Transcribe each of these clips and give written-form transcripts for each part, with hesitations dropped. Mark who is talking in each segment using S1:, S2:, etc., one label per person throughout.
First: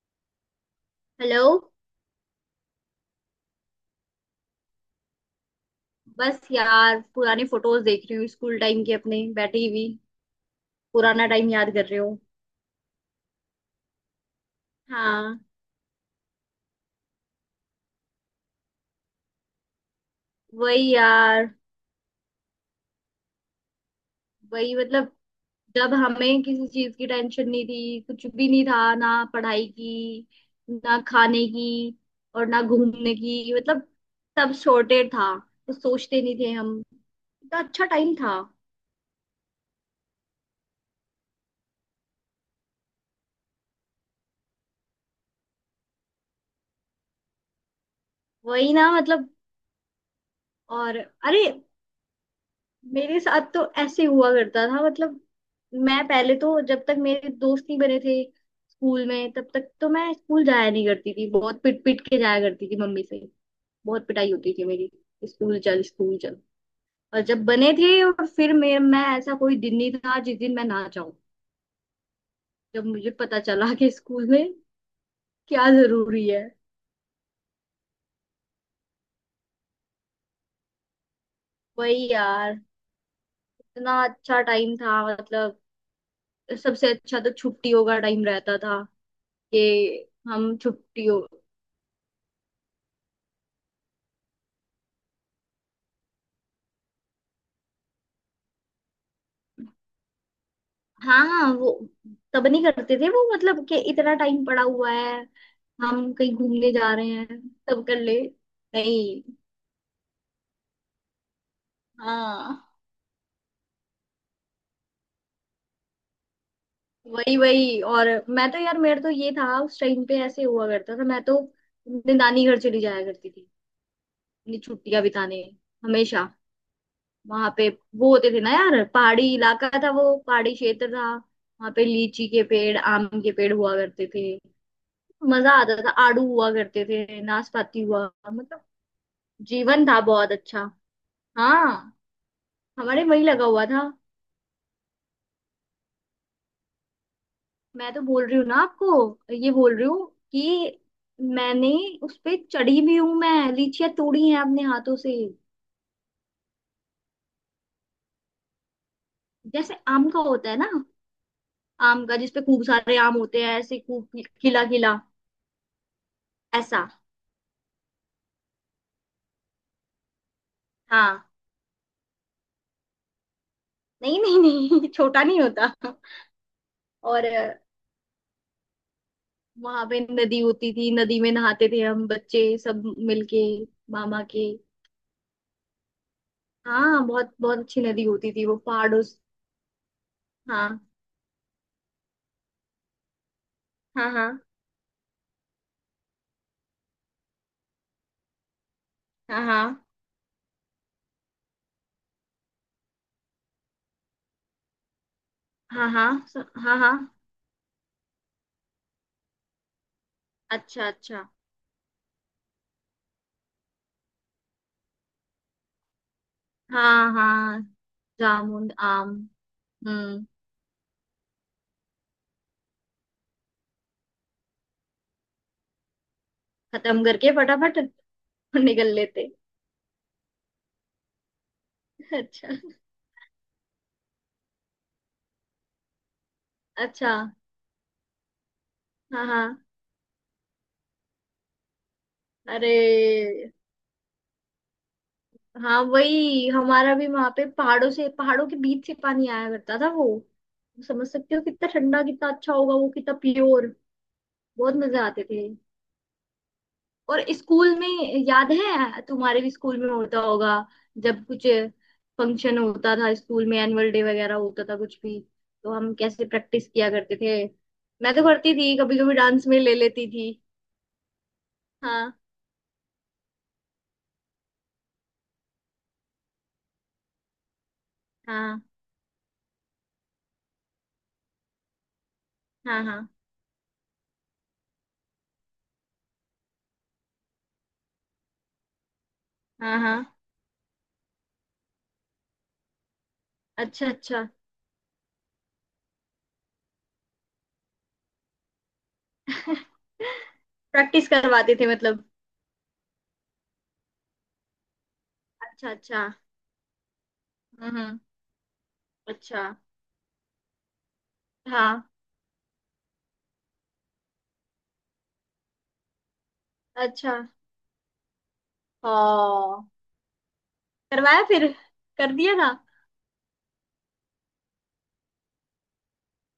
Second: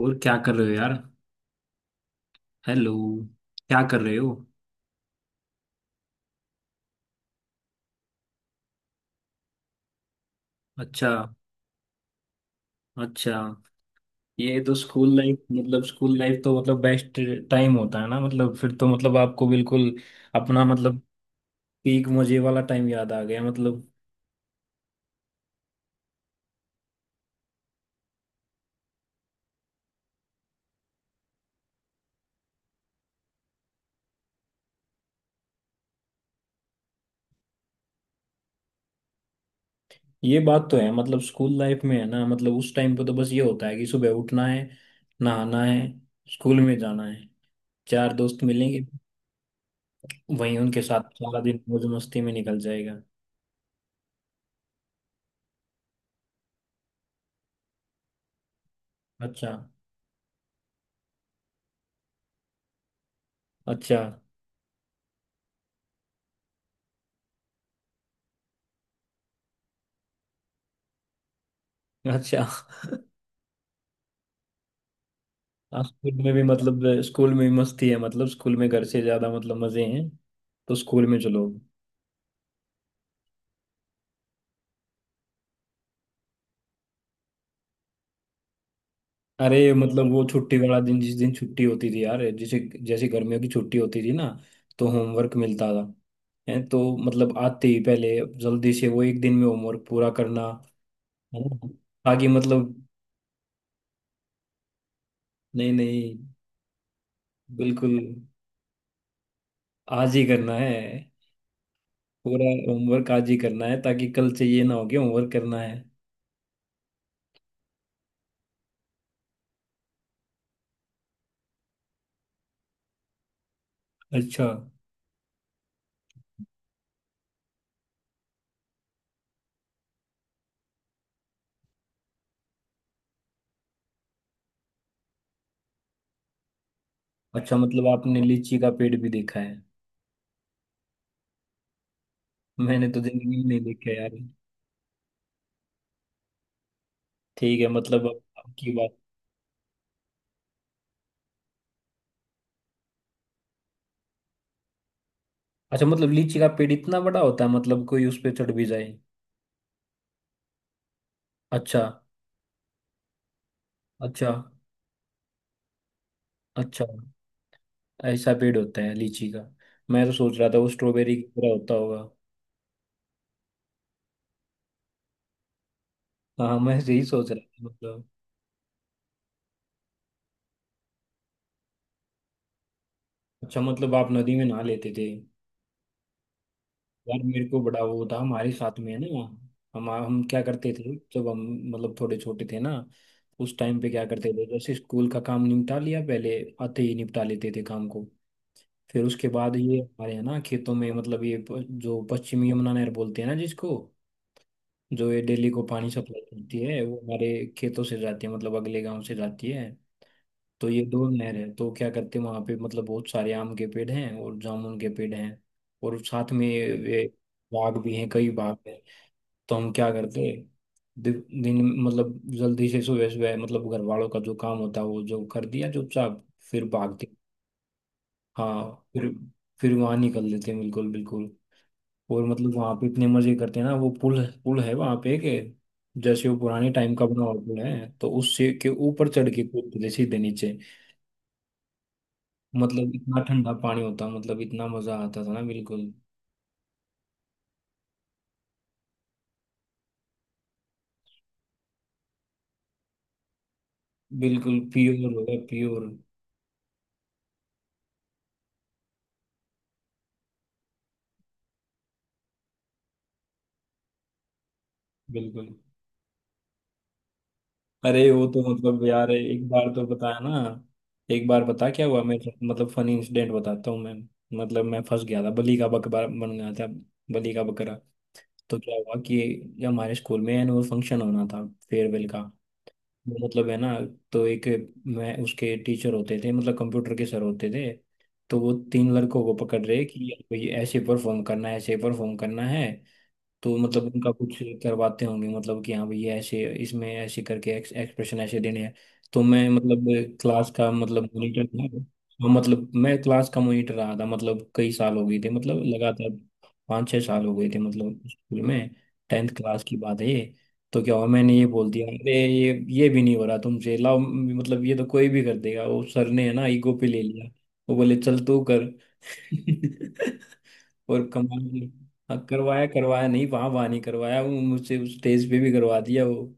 S1: और क्या कर रहे हो यार।
S2: हेलो।
S1: हेलो। क्या कर रहे हो।
S2: बस यार पुरानी फोटोज देख रही हूँ स्कूल टाइम की अपने बैठी हुई।
S1: अच्छा।
S2: पुराना टाइम याद कर रही हूँ।
S1: अच्छा। ये तो स्कूल लाइफ
S2: हाँ।
S1: मतलब स्कूल लाइफ तो मतलब बेस्ट टाइम होता है ना, मतलब फिर तो मतलब आपको बिल्कुल अपना
S2: वही
S1: मतलब
S2: यार।
S1: पीक मजे वाला टाइम याद आ गया मतलब।
S2: वही मतलब। जब हमें किसी चीज की टेंशन नहीं थी, कुछ भी नहीं था ना, पढ़ाई की, ना खाने की और ना घूमने की, मतलब सब सॉर्टेड था। कुछ सोचते नहीं थे हम। इतना अच्छा टाइम था।
S1: ये बात तो है मतलब स्कूल लाइफ में है ना, मतलब उस टाइम पे तो बस ये होता है कि सुबह उठना है, नहाना है, स्कूल में जाना है, चार दोस्त
S2: वही
S1: मिलेंगे,
S2: ना मतलब।
S1: वहीं उनके
S2: और
S1: साथ सारा
S2: अरे,
S1: दिन मौज मस्ती में निकल जाएगा।
S2: मेरे साथ तो ऐसे हुआ करता था मतलब, मैं पहले तो जब तक मेरे दोस्त नहीं बने थे स्कूल में, तब
S1: अच्छा।
S2: तक तो मैं स्कूल जाया नहीं करती थी, बहुत पिट पिट के जाया करती थी मम्मी से।
S1: अच्छा।
S2: बहुत पिटाई होती थी मेरी। स्कूल चल, स्कूल चल। और जब बने थे और फिर मैं ऐसा कोई दिन नहीं था जिस दिन मैं ना जाऊं।
S1: अच्छा।
S2: जब मुझे पता चला कि स्कूल में क्या
S1: हाँ, स्कूल
S2: जरूरी
S1: में भी
S2: है।
S1: मतलब स्कूल में भी मस्ती है, मतलब स्कूल में घर से ज्यादा मतलब मजे हैं, तो स्कूल में चलो।
S2: वही यार। इतना अच्छा टाइम था मतलब। सबसे अच्छा तो छुट्टियों का टाइम रहता था।
S1: अरे
S2: कि
S1: मतलब वो छुट्टी
S2: हम
S1: वाला दिन जिस
S2: छुट्टियों।
S1: दिन छुट्टी होती थी यार, जैसे जैसे गर्मियों की छुट्टी होती थी ना, तो होमवर्क मिलता था है तो, मतलब आते ही पहले जल्दी से वो एक दिन में होमवर्क पूरा करना, है
S2: हाँ,
S1: ना?
S2: वो
S1: ताकि
S2: तब नहीं
S1: मतलब
S2: करते थे वो मतलब कि इतना टाइम पड़ा हुआ है।
S1: नहीं
S2: हम
S1: नहीं
S2: कहीं घूमने जा रहे हैं। तब
S1: बिल्कुल
S2: कर ले। नहीं।
S1: आज ही करना है, पूरा
S2: हाँ।
S1: होमवर्क आज ही करना है, ताकि कल से ये ना हो कि होमवर्क करना है।
S2: वही वही। और मैं तो यार, मेरा तो ये था उस टाइम पे, ऐसे हुआ करता था, मैं तो अपने नानी घर चली जाया करती थी।
S1: अच्छा।
S2: अपनी छुट्टियां बिताने। हमेशा। वहां पे वो होते थे ना यार, पहाड़ी इलाका था, वो पहाड़ी क्षेत्र था, वहां पे लीची के पेड़, आम के पेड़ हुआ करते थे। मजा आता था। आड़ू हुआ करते थे,
S1: अच्छा
S2: नाशपाती
S1: मतलब
S2: हुआ।
S1: आपने लीची
S2: मतलब
S1: का पेड़ भी देखा है।
S2: जीवन था बहुत अच्छा। हाँ।
S1: मैंने तो
S2: हमारे वही
S1: जिंदगी में
S2: लगा
S1: नहीं
S2: हुआ था।
S1: देखा यार। ठीक है
S2: मैं तो
S1: मतलब अब
S2: बोल रही हूँ ना
S1: आपकी बात।
S2: आपको, ये बोल रही हूँ कि मैंने उस पे चढ़ी भी हूँ, मैं लीचियां तोड़ी हैं अपने हाथों से।
S1: अच्छा मतलब लीची का पेड़ इतना बड़ा होता है मतलब कोई उस पे चढ़ भी जाए।
S2: जैसे आम का होता है ना,
S1: अच्छा।
S2: आम का जिसपे खूब सारे आम होते हैं ऐसे खूब
S1: अच्छा।
S2: खिला खिला। ऐसा।
S1: अच्छा ऐसा पेड़ होता है लीची का। मैं तो सोच रहा था वो स्ट्रॉबेरी की
S2: हाँ।
S1: तरह होता होगा।
S2: नहीं, नहीं, नहीं, छोटा नहीं होता।
S1: हाँ मैं यही
S2: और
S1: सोच रहा था मतलब।
S2: वहां पे नदी होती थी, नदी में नहाते थे हम बच्चे सब मिलके।
S1: अच्छा मतलब आप
S2: मामा
S1: नदी में
S2: के।
S1: नहा लेते थे।
S2: हाँ।
S1: यार
S2: बहुत
S1: मेरे
S2: बहुत
S1: को
S2: अच्छी
S1: बड़ा
S2: नदी
S1: वो था
S2: होती थी
S1: हमारे
S2: वो
S1: साथ में है
S2: पहाड़ों
S1: ना,
S2: से।
S1: हम क्या करते
S2: हाँ,
S1: थे जब हम मतलब थोड़े छोटे थे ना, उस टाइम पे क्या
S2: हाँ, हाँ,
S1: करते थे, जैसे स्कूल का काम निपटा लिया पहले, आते ही निपटा लेते थे काम को। फिर उसके
S2: हाँ,
S1: बाद ये
S2: हाँ,
S1: हमारे यहाँ ना खेतों में मतलब ये जो पश्चिमी यमुना नहर बोलते हैं ना जिसको, जो ये डेली को
S2: हाँ,
S1: पानी
S2: हाँ,
S1: सप्लाई करती
S2: हाँ,
S1: है,
S2: हाँ।
S1: वो हमारे खेतों से जाती है, मतलब अगले गांव से जाती है। तो ये
S2: अच्छा,
S1: दो
S2: अच्छा।
S1: नहर है, तो क्या करते हैं वहाँ पे, मतलब बहुत सारे आम के पेड़ हैं और जामुन के पेड़ हैं, और साथ में ये
S2: हाँ, हाँ।
S1: बाग भी हैं, कई बाग
S2: जामुन
S1: हैं।
S2: आम।
S1: तो हम क्या
S2: हम्म।
S1: करते दि, दिन मतलब जल्दी से सुबह सुबह मतलब घर वालों का जो काम होता है वो जो कर दिया चुपचाप, फिर
S2: खत्म
S1: भागते,
S2: करके फटाफट
S1: हाँ,
S2: निकल
S1: फिर
S2: लेते।
S1: फिर वहां निकल लेते हैं बिल्कुल बिल्कुल। और
S2: अच्छा,
S1: मतलब वहां पे इतने मजे करते हैं ना, वो पुल पुल है वहां पे के, जैसे वो पुराने टाइम का
S2: अच्छा।
S1: बना हुआ पुल है, तो उससे के ऊपर
S2: हाँ,
S1: चढ़ के
S2: हाँ।
S1: कूदते थे सीधे नीचे।
S2: अरे।
S1: मतलब इतना ठंडा पानी होता मतलब इतना मजा आता था ना
S2: हाँ,
S1: बिल्कुल।
S2: वही हमारा भी, वहां पे पहाड़ों से, पहाड़ों के बीच से पानी आया करता था वो। समझ सकते हो कितना ठंडा, कितना अच्छा होगा वो, कितना प्योर।
S1: बिल्कुल
S2: बहुत मजे
S1: प्योर
S2: आते
S1: होगा
S2: थे।
S1: प्योर।
S2: और स्कूल में याद है, तुम्हारे भी स्कूल में होता होगा, जब कुछ फंक्शन होता था स्कूल में, एनुअल डे वगैरह होता था, कुछ भी
S1: बिल्कुल।
S2: तो हम कैसे प्रैक्टिस किया करते थे।
S1: अरे
S2: मैं तो
S1: वो तो
S2: करती थी
S1: मतलब
S2: कभी
S1: यार
S2: कभी, डांस
S1: एक
S2: में
S1: बार
S2: ले
S1: तो
S2: लेती
S1: बताया ना।
S2: थी।
S1: एक बार बता क्या हुआ
S2: हाँ,
S1: मेरे साथ, मतलब फनी इंसिडेंट बताता हूँ मैं। मतलब मैं फंस गया था बलि का बकरा बन गया था, बलि का बकरा। तो
S2: हाँ,
S1: क्या हुआ कि ये हमारे स्कूल में एनुअल फंक्शन होना था, फेयरवेल का,
S2: हाँ, हाँ,
S1: वो मतलब है ना। तो एक, मैं उसके टीचर होते थे मतलब कंप्यूटर के सर होते थे, तो वो 3 लड़कों को पकड़
S2: हाँ,
S1: रहे
S2: हाँ।
S1: कि भाई ऐसे परफॉर्म करना है ऐसे परफॉर्म करना है। तो मतलब
S2: अच्छा,
S1: उनका
S2: अच्छा।
S1: कुछ करवाते होंगे मतलब कि हाँ भैया ऐसे इसमें ऐसे करके एक्सप्रेशन ऐसे देने हैं। तो मैं मतलब क्लास का मतलब
S2: प्रैक्टिस
S1: मॉनिटर
S2: करवाते
S1: था।
S2: थे मतलब।
S1: हाँ, मतलब मैं क्लास का मॉनिटर रहा था, मतलब कई साल हो गए थे मतलब
S2: अच्छा, अच्छा।
S1: लगातार 5-6 साल हो गए थे
S2: हम्म, हम्म।
S1: मतलब स्कूल में। टेंथ
S2: अच्छा।
S1: क्लास की बात है ये। तो क्या हुआ मैंने ये बोल
S2: हाँ।
S1: दिया अरे ये भी नहीं हो रहा तुमसे, लाओ मतलब ये तो कोई भी कर देगा। वो सर ने है ना ईगो पे ले
S2: अच्छा।
S1: लिया। वो बोले चल तू कर।
S2: हाँ।
S1: और
S2: करवाया फिर।
S1: कमाल।
S2: कर
S1: हाँ,
S2: दिया था।
S1: करवाया, करवाया नहीं वहां, वहां नहीं करवाया, वो मुझसे उस स्टेज पे भी करवा दिया वो।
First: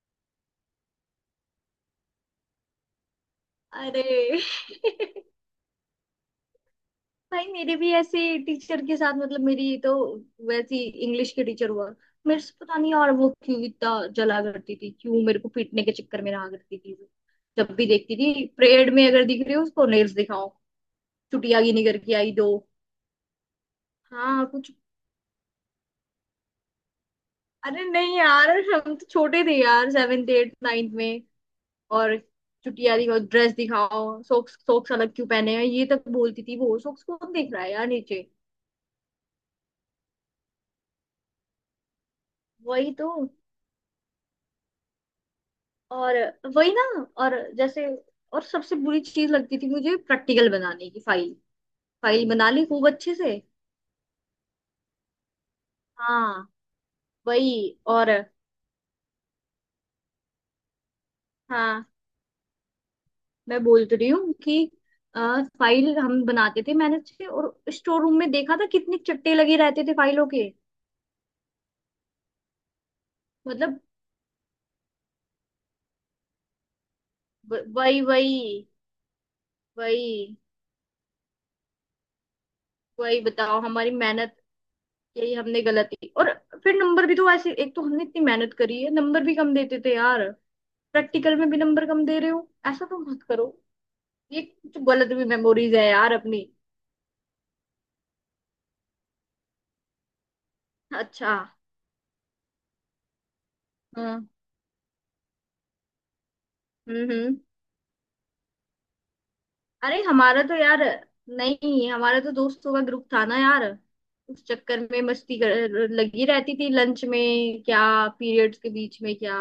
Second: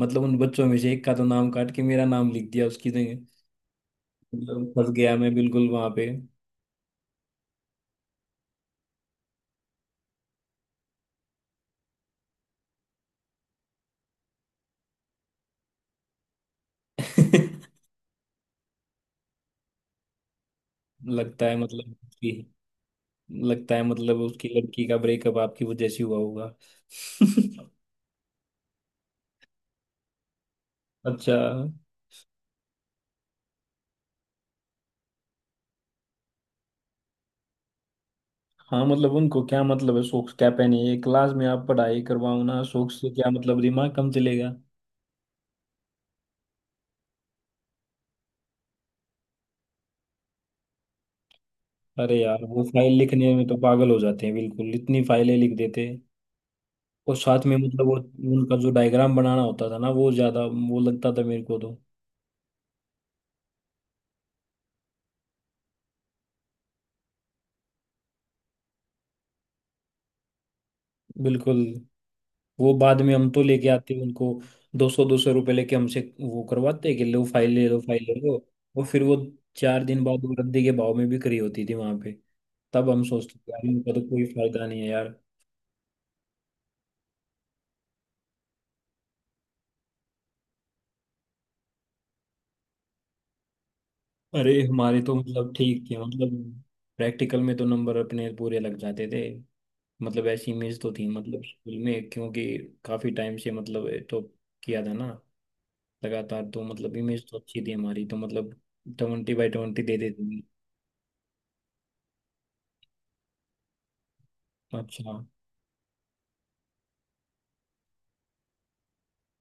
S1: मतलब उन बच्चों में से एक का तो नाम काट के मेरा नाम लिख दिया उसकी जगह।
S2: अरे
S1: मतलब फंस गया मैं बिल्कुल वहां पे।
S2: भाई, मेरे भी ऐसे टीचर के साथ मतलब, मेरी तो वैसी इंग्लिश के टीचर हुआ, मेरे से पता नहीं यार वो क्यों इतना जला करती थी, क्यों मेरे को पीटने के चक्कर में रहा करती थी वो। जब भी देखती थी परेड में, अगर दिख रही हो उसको, नेल्स दिखाओ,
S1: लगता है
S2: चुटियागी
S1: मतलब
S2: निकर के
S1: कि
S2: आई, दो।
S1: लगता है मतलब
S2: हाँ,
S1: उसकी
S2: कुछ।
S1: लड़की का ब्रेकअप आपकी वजह से हुआ होगा।
S2: अरे नहीं यार, हम तो छोटे थे यार, सेवेंथ, एट, नाइन्थ में।
S1: अच्छा।
S2: और चुटिया दिखाओ, ड्रेस दिखाओ, सॉक्स, सॉक्स अलग क्यों पहने हैं, ये तक बोलती थी वो। सॉक्स कौन देख रहा है यार नीचे।
S1: हाँ मतलब उनको क्या मतलब है, शौक क्या पहने, ये क्लास में आप पढ़ाई करवाओ ना, शौक
S2: वही तो।
S1: से क्या मतलब, दिमाग कम चलेगा।
S2: और वही ना। और जैसे और सबसे बुरी चीज लगती थी मुझे, प्रैक्टिकल बनाने की फाइल।
S1: अरे
S2: फाइल
S1: यार
S2: बना
S1: वो
S2: ली खूब
S1: फाइल
S2: अच्छे
S1: लिखने
S2: से।
S1: में तो पागल हो जाते हैं, बिल्कुल इतनी फाइलें लिख देते हैं।
S2: हाँ।
S1: और साथ में
S2: वही।
S1: मतलब वो
S2: और।
S1: उनका जो डायग्राम बनाना होता था ना, वो ज्यादा वो लगता था मेरे को तो।
S2: हाँ। मैं बोल तो रही हूँ कि अ, फाइल हम बनाते थे मैनेज से, और स्टोर रूम में देखा था कितने चट्टे लगे रहते थे फाइलों के।
S1: बिल्कुल। वो बाद में हम तो लेके
S2: मतलब
S1: आते उनको, दो सौ रुपये लेके हमसे वो करवाते कि लो फाइल ले लो
S2: वही
S1: फाइल ले लो।
S2: वही।
S1: और फिर वो 4 दिन बाद वो
S2: वही
S1: रद्दी के भाव में बिक्री होती थी वहां पे। तब हम
S2: वही
S1: सोचते थे,
S2: बताओ,
S1: यार इनका
S2: हमारी
S1: तो कोई
S2: मेहनत।
S1: फायदा नहीं है यार।
S2: यही हमने गलती। और फिर नंबर भी तो ऐसे, एक तो हमने इतनी मेहनत करी है, नंबर भी कम देते थे यार। प्रैक्टिकल में भी नंबर कम दे रहे हो, ऐसा तो मत करो। ये
S1: अरे
S2: कुछ
S1: हमारे तो
S2: गलत भी
S1: मतलब
S2: मेमोरीज
S1: ठीक
S2: है
S1: थे
S2: यार
S1: मतलब,
S2: अपनी।
S1: प्रैक्टिकल में तो नंबर अपने पूरे लग जाते थे, मतलब ऐसी इमेज तो थी
S2: अच्छा।
S1: मतलब स्कूल में, क्योंकि काफी टाइम से मतलब ये तो
S2: हाँ।
S1: किया था ना लगातार, तो मतलब
S2: हम्म,
S1: इमेज तो
S2: हम्म।
S1: अच्छी थी हमारी तो मतलब, 20/20 दे
S2: अरे
S1: देते थे।
S2: हमारा तो यार, नहीं हमारा तो दोस्तों का ग्रुप था ना यार, उस चक्कर में
S1: अच्छा।
S2: मस्ती कर लगी रहती थी लंच में, क्या पीरियड्स के बीच में, क्या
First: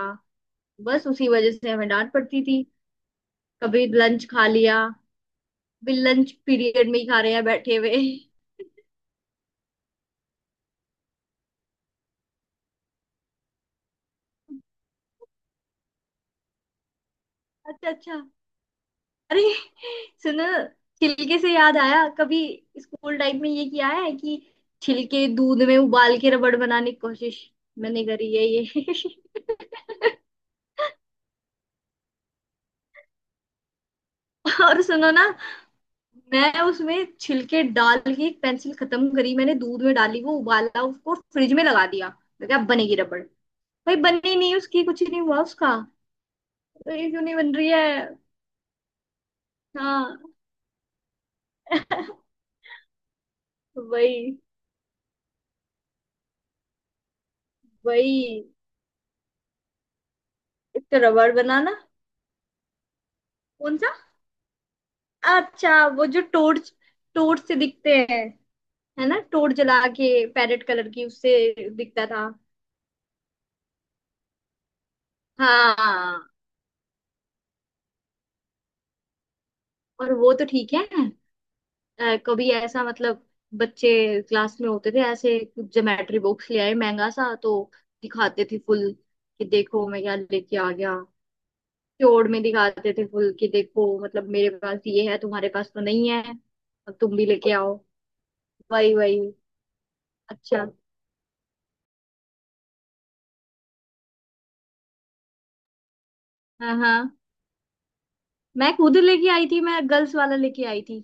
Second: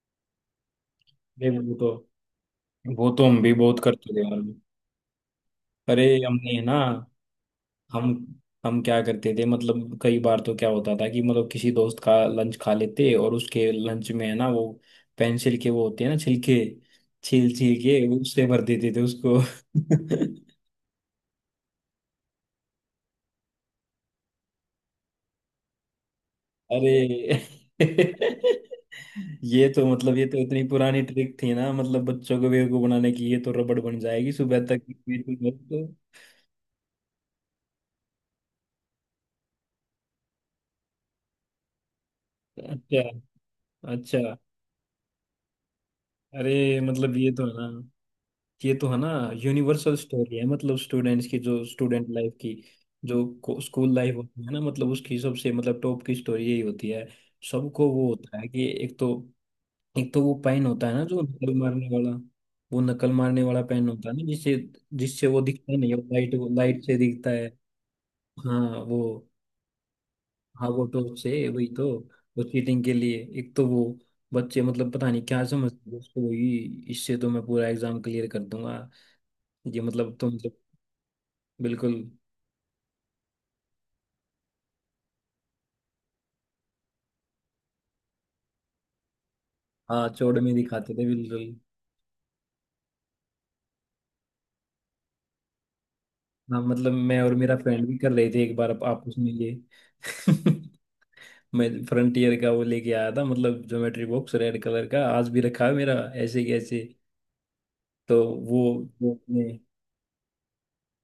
S2: बस उसी
S1: अरे
S2: वजह से
S1: वो तो,
S2: हमें डांट पड़ती थी।
S1: वो तो हम भी बहुत
S2: कभी
S1: करते
S2: लंच
S1: थे यार।
S2: खा लिया भी
S1: अरे
S2: लंच
S1: हमने है ना,
S2: पीरियड में ही खा रहे हैं बैठे हुए।
S1: हम हम क्या करते थे मतलब कई बार तो क्या होता था कि मतलब किसी दोस्त का लंच खा लेते और उसके लंच में है ना वो पेंसिल के वो होते हैं ना छिलके, छील छील
S2: अच्छा,
S1: के
S2: अच्छा।
S1: उससे भर देते थे उसको।
S2: अरे सुनो, छिलके से याद आया, कभी स्कूल टाइम में ये किया है कि छिलके दूध में उबाल के रबड़
S1: अरे
S2: बनाने की कोशिश? मैंने करी है ये।
S1: ये तो मतलब ये तो इतनी पुरानी ट्रिक थी ना मतलब बच्चों को बेवकूफ बनाने की, ये तो रबड़ बन जाएगी सुबह तक
S2: और सुनो ना,
S1: तो।
S2: मैं उसमें छिलके डाल के एक पेंसिल खत्म करी, मैंने दूध में डाली, वो उबाला, उसको फ्रिज में लगा दिया। मैं क्या बनेगी
S1: अच्छा।
S2: रबड़। भाई,
S1: अच्छा
S2: बनी नहीं, उसकी कुछ नहीं हुआ उसका।
S1: अरे
S2: ये
S1: मतलब
S2: क्यों
S1: ये
S2: नहीं
S1: तो
S2: बन रही
S1: है
S2: है?
S1: ना ये तो है ना यूनिवर्सल
S2: हाँ।
S1: स्टोरी है, मतलब स्टूडेंट्स की, जो स्टूडेंट लाइफ की, जो स्कूल लाइफ
S2: वही
S1: होती है ना, मतलब उसकी सबसे मतलब टॉप की स्टोरी यही होती है। सबको वो
S2: वही।
S1: होता है कि एक तो वो पेन
S2: एक
S1: होता है
S2: तो
S1: ना जो
S2: रबड़
S1: नकल
S2: बनाना।
S1: मारने वाला, वो नकल मारने वाला
S2: कौन
S1: पेन
S2: सा?
S1: होता है ना, जिससे, जिससे वो
S2: अच्छा,
S1: दिखता नहीं है,
S2: वो जो
S1: लाइट
S2: टोर्च,
S1: लाइट से दिखता
S2: टोर्च
S1: है।
S2: से दिखते हैं,
S1: हाँ
S2: है ना,
S1: वो,
S2: टोर्च जला के, पैरेट
S1: हाँ वो
S2: कलर की,
S1: टॉर्च से
S2: उससे
S1: वही तो,
S2: दिखता था।
S1: वो चीटिंग के लिए एक तो वो बच्चे मतलब पता नहीं क्या समझते हैं
S2: हाँ।
S1: उसको वही, इससे तो मैं पूरा एग्जाम क्लियर कर दूंगा। ये
S2: और
S1: मतलब तो
S2: वो तो
S1: मतलब
S2: ठीक है।
S1: बिल्कुल।
S2: कभी ऐसा मतलब बच्चे क्लास में होते थे ऐसे, ज्योमेट्री बॉक्स ले आए महंगा सा, तो दिखाते थे फुल कि देखो मैं
S1: हाँ
S2: क्या
S1: चौड़ में
S2: लेके आ
S1: दिखाते
S2: गया।
S1: थे बिल्कुल।
S2: चोर में दिखाते थे फुल कि देखो, मतलब मेरे पास ये है, तुम्हारे पास तो नहीं है,
S1: हाँ मतलब
S2: अब तुम
S1: मैं
S2: भी
S1: और
S2: लेके
S1: मेरा
S2: आओ।
S1: फ्रेंड भी कर रहे थे एक बार
S2: वही
S1: आपस
S2: वही।
S1: में ये।
S2: अच्छा।
S1: मैं फ्रंटियर का वो लेके आया था, मतलब ज्योमेट्री बॉक्स रेड कलर का आज भी रखा है मेरा। ऐसे
S2: हाँ,
S1: कैसे,
S2: हाँ।
S1: तो वो
S2: मैं खुद
S1: वो
S2: लेके आई
S1: अपने,
S2: थी, मैं गर्ल्स वाला लेके आई थी।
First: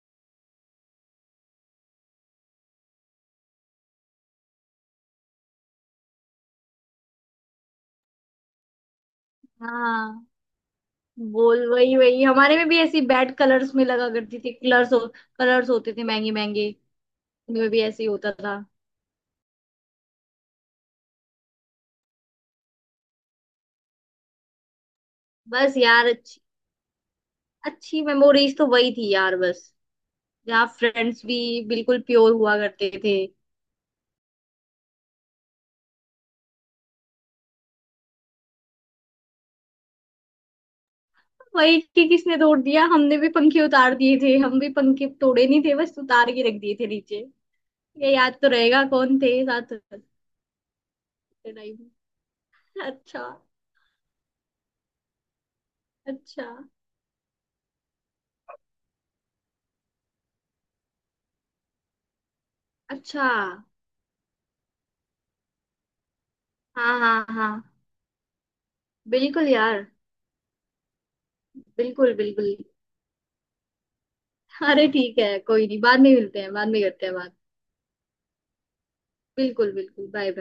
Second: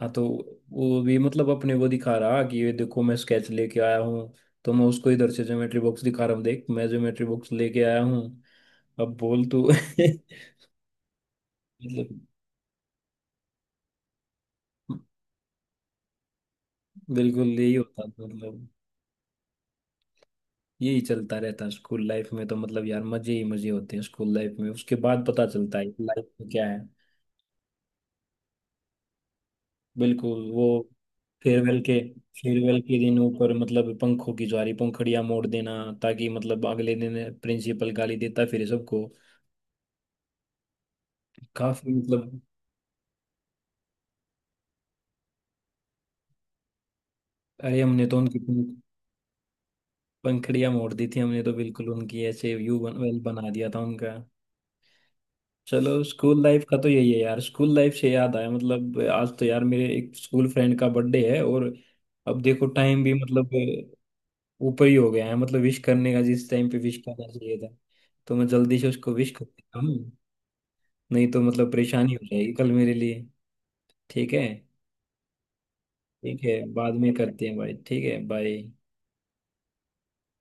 S1: हाँ तो वो भी मतलब अपने वो दिखा रहा कि ये देखो मैं स्केच लेके आया हूँ, तो मैं उसको इधर से ज्योमेट्री बॉक्स दिखा रहा हूँ देख मैं ज्योमेट्री बॉक्स लेके आया हूँ, अब बोल तू।
S2: हाँ। बोल वही
S1: मतलब
S2: वही, हमारे में भी ऐसी बैड कलर्स में लगा करती थी, कलर्स होते थे महंगे महंगे।
S1: बिल्कुल
S2: उनमें
S1: यही
S2: भी ऐसे ही
S1: होता था,
S2: होता था।
S1: मतलब यही चलता रहता स्कूल लाइफ में, तो मतलब यार मजे ही मजे होते हैं स्कूल लाइफ में, उसके बाद पता
S2: बस
S1: चलता है
S2: यार,
S1: लाइफ
S2: अच्छी
S1: में क्या है।
S2: अच्छी मेमोरीज तो वही थी यार बस।
S1: बिल्कुल वो
S2: जहाँ फ्रेंड्स भी
S1: फेयरवेल के,
S2: बिल्कुल प्योर हुआ
S1: फेयरवेल
S2: करते
S1: के
S2: थे।
S1: दिन ऊपर मतलब पंखों की ज्वारी पंखड़ियां मोड़ देना, ताकि मतलब अगले दिन प्रिंसिपल गाली देता फिर सबको।
S2: वही
S1: काफी
S2: कि किसने
S1: मतलब,
S2: तोड़ दिया, हमने भी पंखे उतार दिए थे, हम भी पंखे तोड़े नहीं थे, बस उतार के रख दिए थे नीचे।
S1: अरे हमने
S2: ये
S1: तो
S2: याद
S1: उनकी
S2: तो रहेगा कौन थे साथ।
S1: पंखड़ियां मोड़ दी थी हमने तो,
S2: टाइम।
S1: बिल्कुल उनकी ऐसे
S2: अच्छा,
S1: वेल बना दिया था उनका। चलो
S2: अच्छा।
S1: स्कूल लाइफ का तो यही है यार। स्कूल लाइफ से याद आया, मतलब आज तो यार मेरे एक स्कूल फ्रेंड का बर्थडे है, और अब देखो टाइम भी
S2: अच्छा।
S1: मतलब ऊपर ही हो गया है मतलब विश करने का, जिस टाइम पे
S2: हाँ,
S1: विश
S2: हाँ,
S1: करना
S2: हाँ।
S1: चाहिए था, तो मैं जल्दी से उसको विश
S2: बिल्कुल
S1: कर देता
S2: यार।
S1: हूँ। नहीं तो मतलब
S2: बिल्कुल
S1: परेशानी हो
S2: बिल्कुल।
S1: जाएगी कल मेरे लिए। ठीक है।
S2: अरे ठीक है, कोई नहीं, बाद में मिलते
S1: ठीक
S2: हैं,
S1: है,
S2: बाद में
S1: बाद
S2: करते हैं
S1: में
S2: बात।
S1: करते हैं भाई, ठीक है बाय।
S2: बिल्कुल बिल्कुल, बाय बाय।